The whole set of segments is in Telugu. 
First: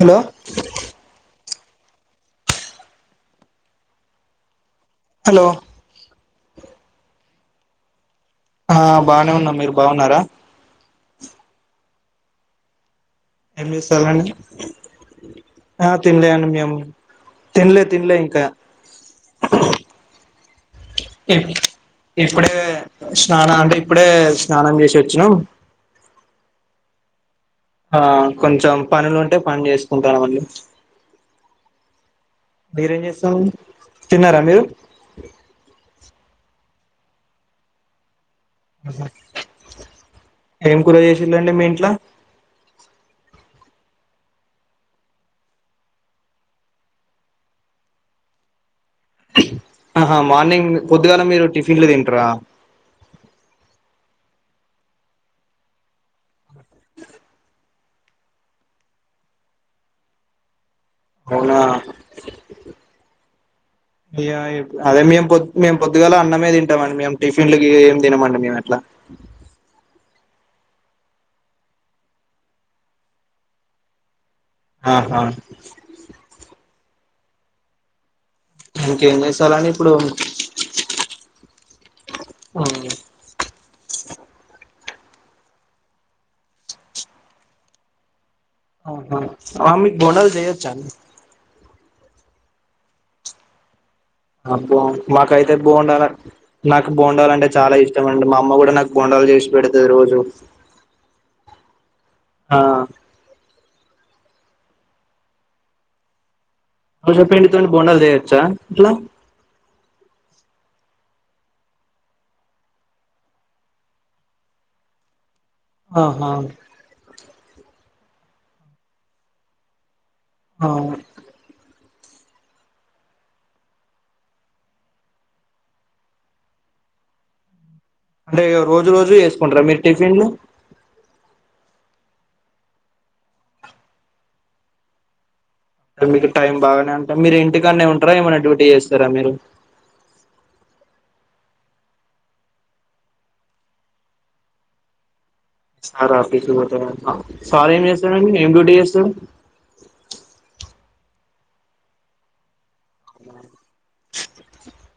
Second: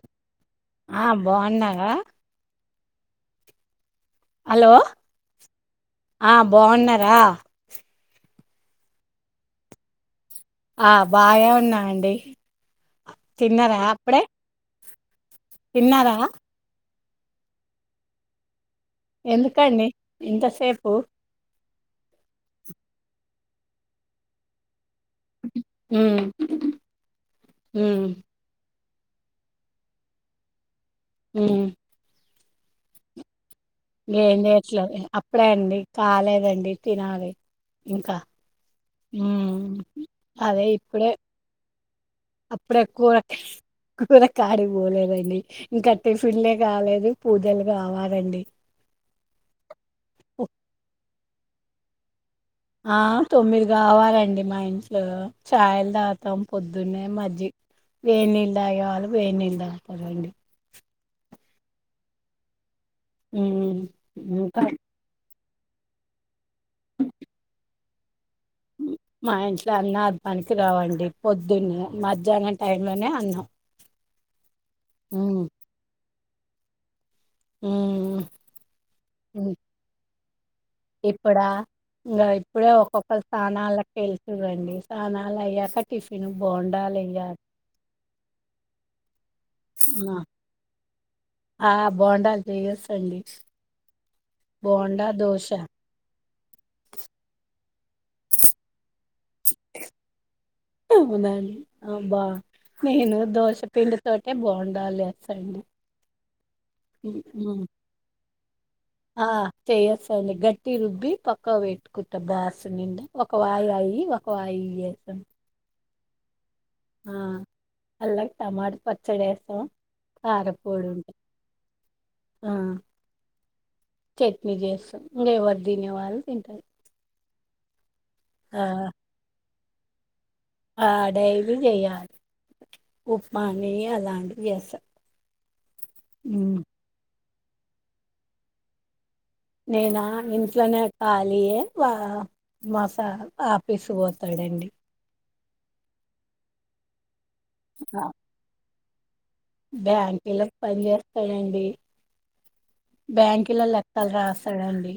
హలో ఆహ్ బాగున్నారా. హలో హలో ఆహ్ బాగున్నారా. ఆహ్ బాగానే ఉన్నాం మీరు బాగున్నారా. ఆహ్ బాగే ఉన్నాం అండి. తిన్నారా అప్పుడే. ఆహ్ తిన్నారా తిన్లే అండి మేము తిన్లే తిన్లే ఇంకా. ఎందుకండి ఇంతసేపు ఇపు ఇప్పుడే. స్నానం అంటే ఇప్పుడే స్నానం చేసి వచ్చు. ఉమ్. ఉమ్ ఆహ్ కొంచెం పనులు ఉంటే పని చేసుకుంటాన్నావని. ఉమ్. మీరేంచేస్తారు. ఏం చేయట్లే అప్పుడే అండి కాలేదండి తినాలి ఇంకా. ఆహా. ఉమ్ అదే ఏం కూర ఇప్పుడే. చేసిళ్ళండి మీ ఇంట్లో అప్పుడే కూర కూర కాడి కి పోలేదండి ఇంకా టిఫిన్లే కాలేదు పూజలు కావాలండి. ఆహా మార్నింగ్ పొద్దుగాల మీరు టిఫిన్లు తింట్రా. ఆహ్ తొమ్మిది కావాలండి మా ఇంట్లో చాయలు తాగుతాం పొద్దున్నే మజ్జిగ. వేడినీళ్లు దాగెవాళ్ళు వేడినీళ్లు తాగుతారండి అవునా ఉమ్, ఇంకా అదే మేము పోద్దు. మేము పొద్దుగాల అన్నమే తింటామండి మేం టిఫిన్ల గివి ఏమి తినమండి. మేము అట్లా మా ఇంట్లో అన్నాద్. పనికిరావండి పొద్దున్నే మధ్యాహ్నం టైం లోనే అన్నం. ఆహ్. ఉమ్మ్. ఇంకేం చేస్తారు అండి ఇప్పుడు. ఇప్పుడా ఇంగా ఇప్పుడే ఒక్కొక్కరు స్నానాలకి. ఏల్తుంరండి స్నానాలు అయ్యాక టిఫిన్ బోండాలు లేయ్యాలి. ఆహ రా మీకు బోండాలు చెయ్యొచ్చా అండి ఆ బొండాలు చెయ్యొస్తోంది అబో మాకైతే బొండాలంటే నాకు బొండాలంటే చాలా ఇష్టం. నిజమండి మా అమ్మ కూడా నాకు బొండాలు చేసి పెడుతది రోజు. అవున అండి అబా ఆ నేను దోష పిండి తోటే బొండాలు ఏస్తా అండి దోస పిండి తోని బొండాలుచేయోచ్చా ఆ చేయచు అండి గట్టిగా రుబ్బి పక్కాక్ పెట్టుకుట్ట బాస్ నిండా ఒక వాయి అయి ఒక వాయి ఇవి చేసాం ఆహా ఆ అల్లం టమాట పచ్చడి వేస్తాం ఆ కారపొడి ఉంటా ఆ చట్నీ చేస్తాం ఇంగా ఎవరు తినే వాళ్ళు తింటారు అంటే ఆ రోజు రోజు వేసుకుంటర మీరు టిఫిన్లు డైలి చేయాలి ఉప్మా అని అలాంటివి చేస్తా మీకు హ్మ్ టైమ్ బాగానే ఉంటాం మీరు ఇంటికాన్నే ఉంటారా ఏమైనా డ్యూటీ చేస్తారా మీరు నేనా ఇంట్లోనే కాలిఏ వా మాసార్ ఆఫీసు పోతడండి సార్ ఆఫీస్ పోతడంట సార్ ఏం చేస్తారండి ఏం డ్యూటీ చేస్తడు బ్యాంకులో పని చేస్తాడండి బ్యాంకులల్లా లెక్కలు రాస్తాడండి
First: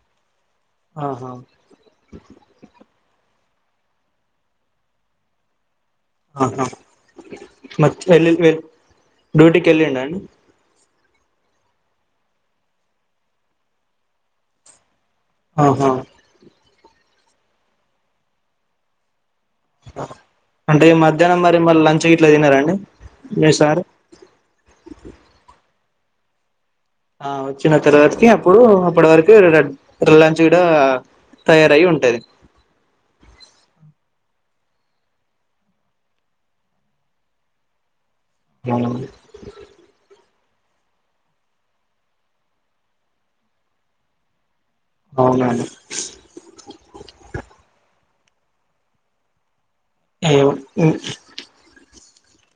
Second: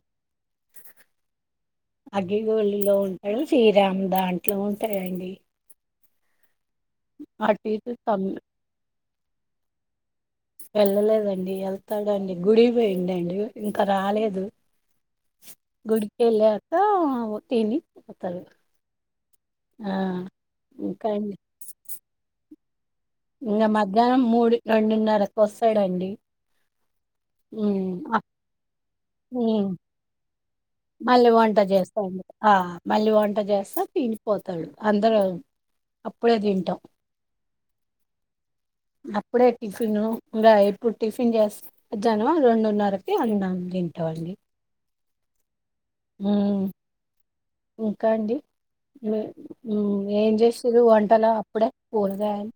ఆహా అగ్గిగోలులులో ఉంటాడు శ్రీరాం దాంట్లో ఉంటాయండి ఆహా మ అట్టిటు తమ్ డ్యూటీకి వెళ్లిండా అండి వెళ్ళలేదండి వెళ్తాడండీ గుడికి పోయిండండి ఇంకా రాలేదు ఆహా గుడికెల్లాక తిని పోతాడు ఆ అంటే ఇంకా అండి మధ్యాహ్నం మరి మళ్ళీ లంచ్ గిట్లా తినారండి మీ ఇంకా సార్ మధ్యాహ్నం మూడు రెండున్నరకు వస్తాడండి ఆ వచ్చిన ఉమ్ అ తర్వాతికి అప్పుడు అప్పటి వరకు ఉమ్ కూడా మళ్ళీ వంట తయారై ఉంటది చేస్తాండి ఆ మళ్ళీ వంట చేస్తా తినిపోతు తడు అందరం అప్పుడే తింటాం అవును. అప్పుడే టిఫిను ఇంగా ఇప్పుడు టిఫిన్ చేస్త మధ్యాహ్నం రెండున్నరకి అన్నం తింటామండీ అవునా ఇంకా అండి ఏం చేస్తురు వంటలో అప్పుడే కూరగాయలు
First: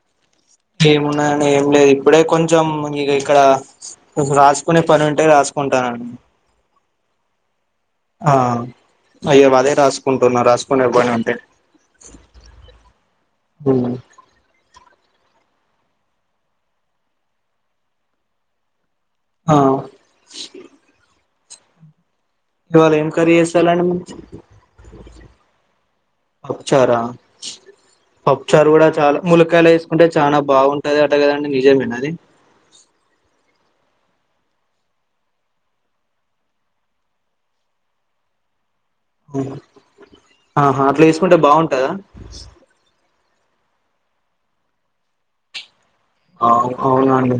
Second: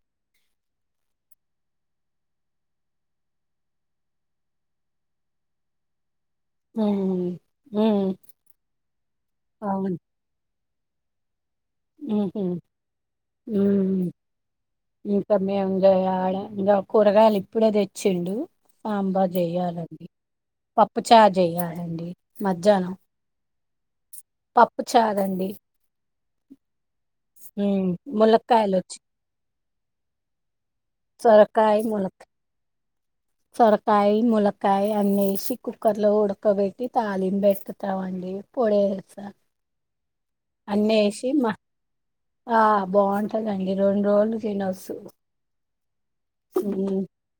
ఏమున్నదండి ఏం లేదు ఇప్పుడే కొంచెం ఇక ఇక్కడ రాసుకునే పని ఉంటే రాసు కుంటాన ఉహూ ఆ అయే అదే రాసుకుంటున్నా రాసుకునే పని ఉంటే ఉహుమ్ హ్మ్. ఉమ్ ఉ సార్లెంజేయాడ ఇంకా కూరగాయలు ఇప్పుడే తెచ్చిండు సాంబార్ ఆ చెయ్యాలండి పప్పుచార్ చెయ్యాలండి ఇవాళ మధ్యాహ్నం ఏం కర్రీ చేస్తాలండి మీరు పప్పు చారండి పప్పుచారా ఉమ్ పప్పుచారు ములక్కాయలు కూడా వచ్చి చాలా ములకాయలు వేసుకుంటే చాలా బాగుంటది అట కదండి సొరకాయ నిజమేన అది సొరకాయి ముల్లకాయ అన్నేసి కుక్కర్లో ఉడకబెట్టి తాలిం పెటుతామండి పోడే ఆహా అట్లా వేసి చేసుకుంటే బాగుంటదా అండి రెండు రోలు తినొస్సు ఆ అవునా అండి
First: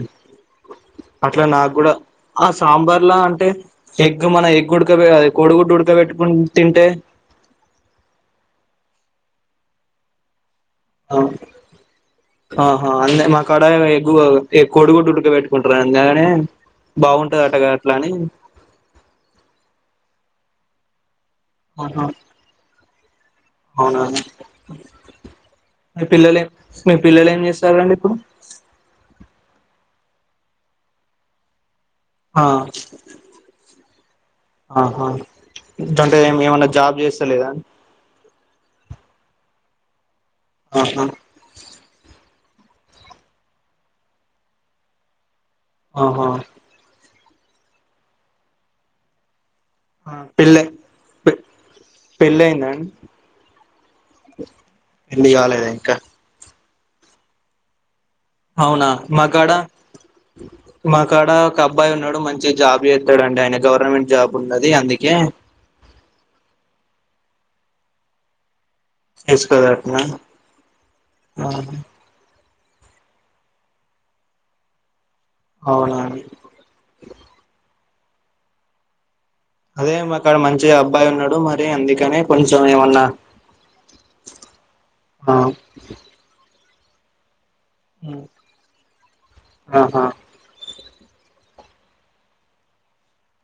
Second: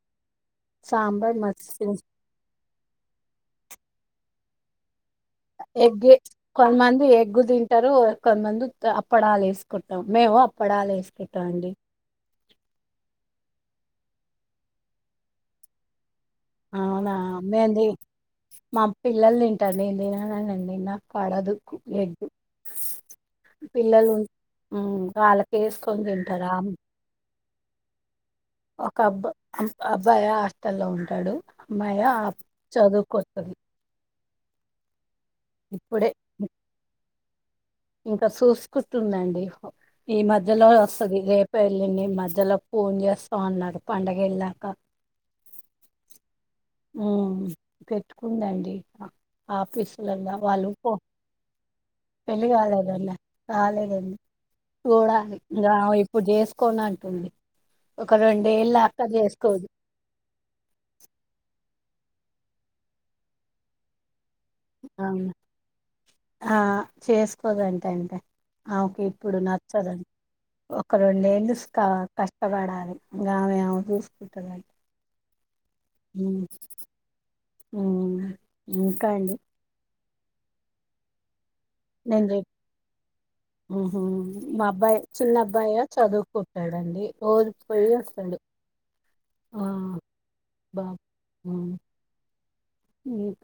సాంబార్ అట్ల నాక్ మస్తు కూడ ఆ సాంబర్లా అంటే ఎగ్ మన ఎగ్ ఓడ్ ఎగ్గె కొందమంది ఎగ్గు తింటరు కొందమంది అ అప్పడాలు ఏసుకుంటం మేము అప్పడాలు హా వేసుకుంటాం అండి అహ అంటే మాకడ గువ ఎ కొడుగుడ్టు ఉడకపెట్టుకుంటారా అలానే అవునా ఏమేంది మా పిల్లలు తింటరు నేన్ తిననన్న్ండి పడదు ఆహా ఎగ్ అవునా పిల్లలు ఉం, వాళ్ళకి వేసుకొని మీ పిల్లల్ తింటారు ఆ మి పిల్లలు ఏం చేస్తారండి ఇప్పుడు ఒక అబ్బ ఆ ఉ అబ్బాయ హాస్టల్లో ఉంటడు అమ్మాయా ఆ, చదువుకొంటుంది ఆహా ఏట్ల అంటే ఏం ఏమన్న జాబ్ చేస్తలేద ఇంకా సూసుకుంటుందండి ఈ మధ్యలో ఆహా వస్తది రేపో ఎల్లుండో మధ్యలో ఫోన్ చేస్తాం అన్నర్ పండగ ఏళ్ళాక ఆహా ఉ పెట్టుకుందండి ఆ ఆఫీసులలో పెళ్ళి వాళ్ళు పో పెళ్ళి అయిందా అండి కాలేదండి కాలేదండి పెళ్లి చూడాలి ఇగ కాలేదు ఇంకా అమె ఇప్పుడు చేస్ కోన్ అంటుంది ఒక అవునా రెండేళ్ళాక మకాడ చేసుకోదు మకాడ ఒక అబ్బాయి ఉన్నాడు మంచి జాబ్ చేస్తడ్ అండి ఆయన గవర్నమెంట్ జాబ్ ఉన్నది అందుకే అవున ఆ చెస్ దంటే అంట అండి ఆమె కి ఇప్పుడు నచ్చదు చేసుకోదట్నా ఒక రెండేళ్ళ క కష్ ష్టపడాలి ఇగ ఆమె ఆమె చూసుకుటది అవునా అండి హ్మ్ ఇంకా అండి అయితే మా కాడ మంచిగా అబ్బాయి ఉన్నడు నేను రేపు ఉమ్ హు మా అబ్బాయి ఆ చిన్న అబ్బాయా చదువుకుం టాడండి రోజ్ పోయ్ ఒస్తాడు ఆ ఆహా బా ఉం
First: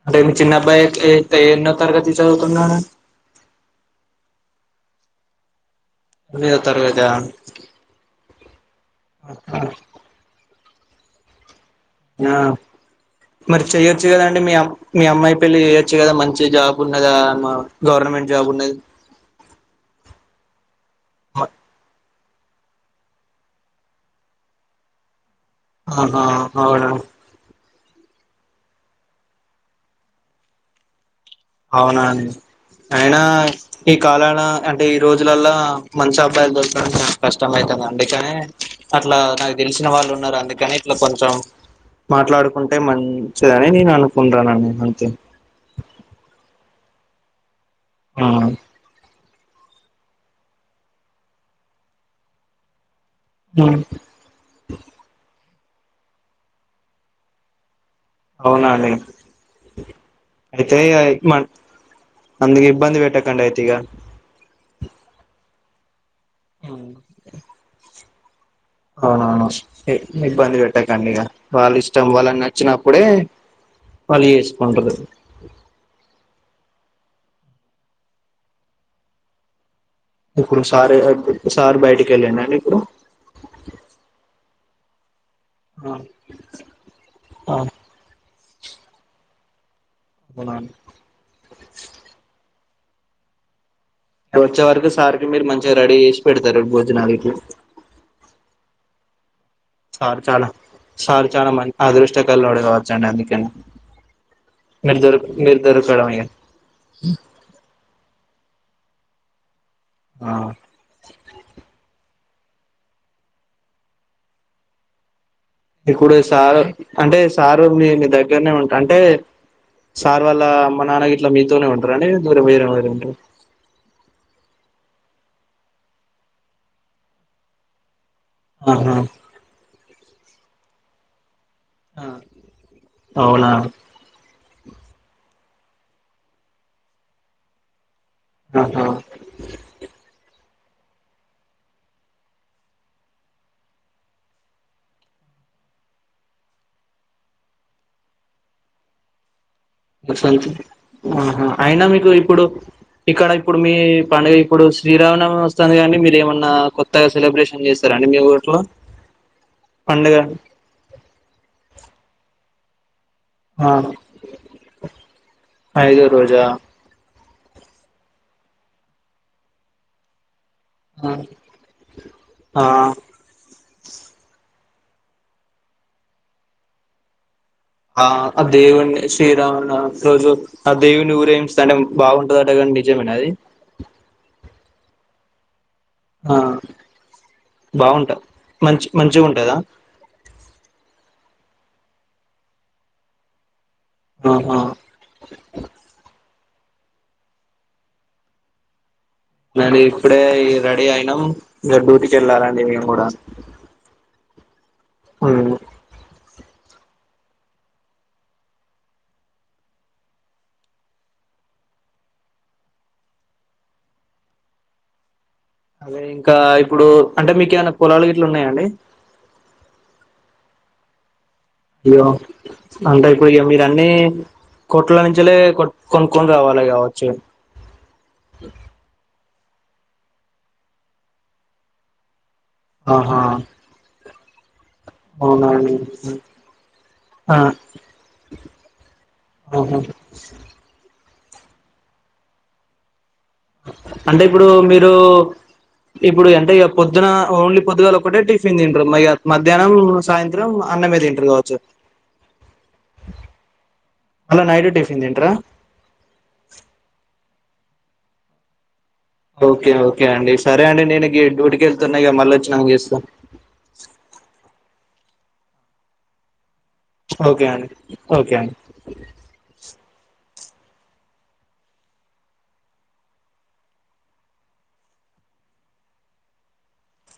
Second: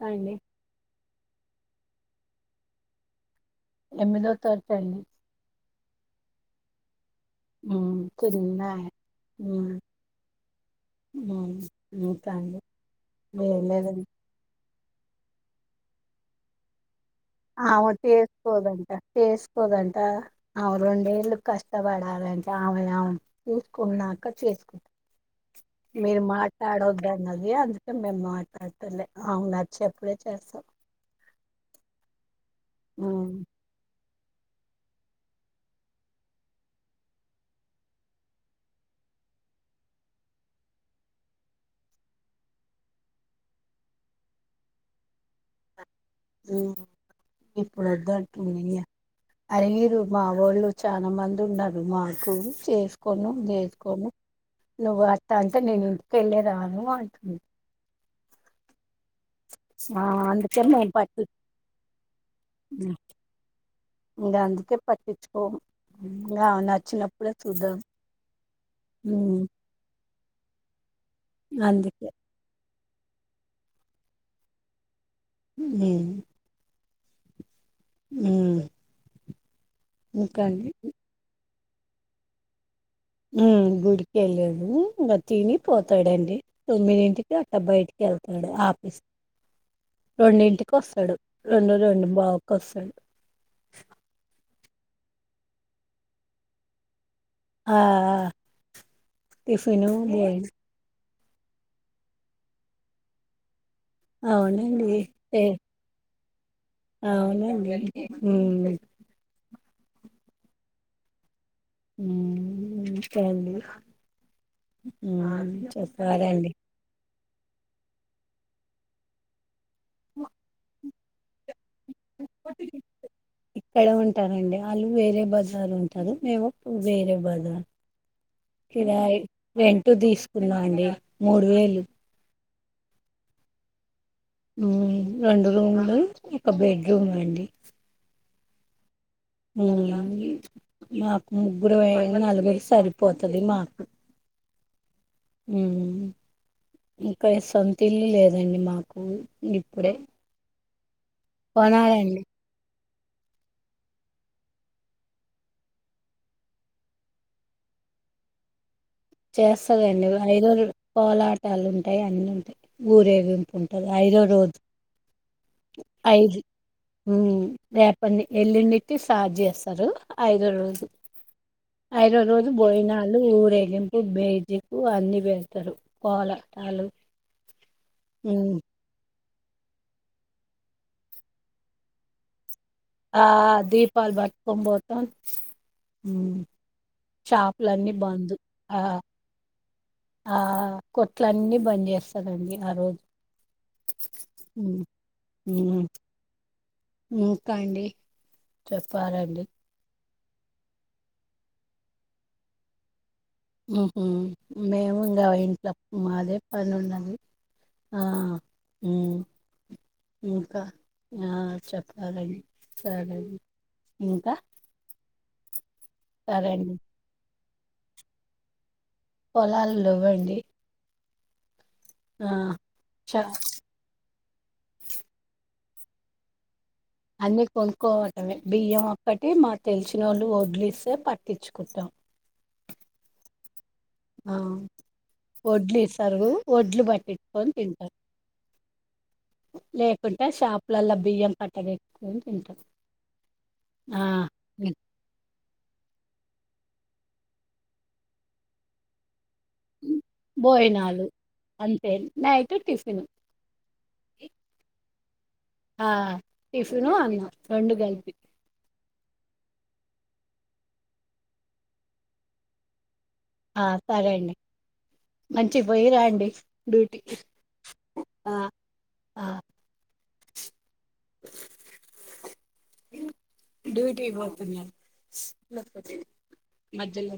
అంటే మీ చిన్న అబ్బాయి ఏత్ ఏ ఎన్నో తరగతి చదువుతున్నాడు ఏనిమిదొ తరగత్అండి ఏనిమిదొతర్గతా ఉమ్ కొరున్నాయ్ ఉమ్ ఉమ్ ఆ మరి లేదండి చెయ్యొచ్చు కదండి మీ అ మీ అమ్మాయి పెళ్లి చేయొచ్చు కద మంచి జాబ్ ఉండగా గవర్నమెంట్ జాబ్ ఉన్నది కో దంట ఆమె రెండేళ్లు కష్టపడ లంట ఆమెది ఆమె చుసుకున్నాక చేసుకుంట మీరు ఆహా అవునా మాట్లాడొద్దు అన్నది అందు కె మేమ్ మాట్లాడతలే ఆమెక్ నచ్చేప్పుడే చేస్తం అవునా అండి అయినా ఈ కాలాన అంటే ఈ రోజులల్లా మంచి అబ్బాయిలు దొరకడం చాన కష్టం అయితది అందుకని అట్ల నాక్ తెలిశిన వాళ్ళు ఉన్నారు అందుకని ఇట్ల కొంచెం మాట్లడుకుంటే మంచిదని నేను అనుకుంటాన అంతే ఉ ఇప్పుడు వద్దు ఆ అంటుంది గా అడిగిరు మాఒళ్ళు చాలా మంది ఉన్నరు మాకు చేస్ కొను ఉమ్, చేసుకోను నువ్వు అట్ల అంటె నేన్ ఇంటికెళ్లిరాను అంటుంది అవునాఅండి ఆ అందుకే అయితే మేము ఆ పట్టి అందుకె ఇబ్బంది ఏట్టకండి అయితే ఇగ పట్టించుకోమ్ నచ్చినప్పుడే చుద్దాం అవునవును ఇబ్బంది పెట్టకండి ఇగ వాళ్ళ ఇష్టం అందుకే వాళ్ళక్ నచ్చినప్ ప్పుడే మళ్ళీ చేసుకుంటరు మ్ మ్మ్ ఇప్పుడు సార్ సార్ బయటికేళిండండి ఇప్పుడు ఉమ్మ్ గుడికెలాడు తిని పోతాడండి తొమ్మిదింటికి అట అవునా బయటికెళ్తాడు ఆఫీస్ రెండింటికి ఒస్తడు రెండు రెండు బావ్ క్ ఒస్తడు వచ్చే వరకు సార్ కి మీరు మంచిగా రెడీ చేసి పెడతారు భోజనాలు ఆ ఆ టిఫిను సార్ చాలా బొజ్ సార్ చాలా మంచి అదృష్టకళోడు కావొచండి అందుకని అవునండి మీరు దొరక ఏ మీరు దొరకడం ఇగ అవునండి ఆ మ్మ్ అంతే అండీ ఇప్పుడు సారు అంటే సారూని నీ దగ్గరనే ఉంటా అంటే సార్ వాలా అమ్మ నాన్న గి ట్ల మీతోనే ఉంటారండి లేదా దూరం వేరేగ్గ ఉంటారా ఇక్కడే ఉంటారండి ఆళ్ళు వేరే బజార్ ఉంటారు మేము వేరే బజార్ గిడ ఆహా రెంటూ తీసుకున్న అండి మూడు వేలు అవునా మ్మ్ రెండు రూమ్లు ఒక బెడ్రూమ్ అండి ఆహా మ్మ్ మాకు ముగ్గురు వ నలుగురు సరిపోతాది మాకు మ్మ్ ఇంకా సొంత ఇల్లు లేదండి మాకు ఇప్పుడే మరి సొంతిల్లు ఆహా అయినా మీకు కొనాలండి ఇప్పుడు ఇక్కడ ఇప్పుడు మీ పండుగ ఇప్పుడు శ్రీరామనవమి వస్తుంది కండి మీరు ఏమన్నా కొత్తగా సెలబ్రేషన్ చేస్తారండి మీ ఊర్లో చేస్తాదండి పండుగ ఐదురు పోలాటాలు ఉంటాయి అన్ని ఉంటాయి ఊరే గింపు ఆ ఉంటది ఐదో రోజు ఐదో రోజా మ్మ్ రేప ఎల్లుండిట్టి స్టార్ట్ చేస్తారు అయి దో రోజు ఆ ఐదవ రోజు ఆ బోయినాలు ఊరేగింపు బేజి ఉ అన్నీ వేస్తారు కోలటాలు ఆ అ దేవునే శ్రీ రాముల నవమి రోజు ఆ దేవుని ఊరేగించూతాంటే బాగుంటదటగదండి ఆ దీపాలు పట్టుకొనిపోతాం ఆ బాగుంటా బంద్ ఆ మంచి మంచిగా ఉంటదా ఆ కొట్లన్నీ బంద్ చేస్తారండి ఆ రోజు ఆహా ఇంకండి చెప్పాలండి మరి ఇప్పుడే ఇగ రెడీ అయినాం ఇగ డూటీకి ఎల్లాలండి మేము కూడా ఉహ్మ్ మేము ఇంకా హ్మ్. ఇంట్లో మాదే పని ఉన్నది ఆ మ్మ్ ఇంకా ఆ చెప్పాలండి సరే ఇంక అదే ఇంకా ఇప్పుడు అంటే మీకు ఏమైనా పొలాలు గిట్ల ఉన్నాయాండి పొలాలు లేవండి అయ్యో అంటే చ ఇప్పుడు ఇగ మీరు అన్నీ కొట్లా నుంచలే కొంకోని రావాలి గవ అన్నీ కొనుక్కోవటమే బియ్యం అప అంటే మా తెలిసినోళ్లు వడ్లిస్తే పట్టిచుకుటం ఆహా ఆ అవునా అండి వోడ్లు ఏసారు వోడ్లు బట్టచ్ ఆ కొని తింటారు ఆహా లేకుంటె షాపులల్ల బియ్యం పట్టగాట్కొని తింటాం ఆ అంటే ఇప్పుడు మీరు ఇప్పుడు ఎ టె ఇగ పొద్దున ఓన్లీ పొద్దుగాల ఒకటే టిఫిన్ తింటరాల్లు నయ్యత్ మధ్యాహ్నం సాయంత్రం అన్నమే భోజనాలు తింటర్ కావచ్చు అంతే నైట్ టిఫిన్ మల్ల నైటు టిఫిన్ తింటారా ఆ టిఫిను అన్నం రెండు గలిపి ఓకే ఓకే అండి సరే అండి నేను గీ డ్యూటీకి వెళ్తున్నఇగ మళ్ళ వొచ్చినంక చేస్తా ఆ సరే అండి మంచిగ్ పోయి రాండి ఓకే అండి ఓకే అండి ఆ డ్యూటీ పోతున్న మధ్యలో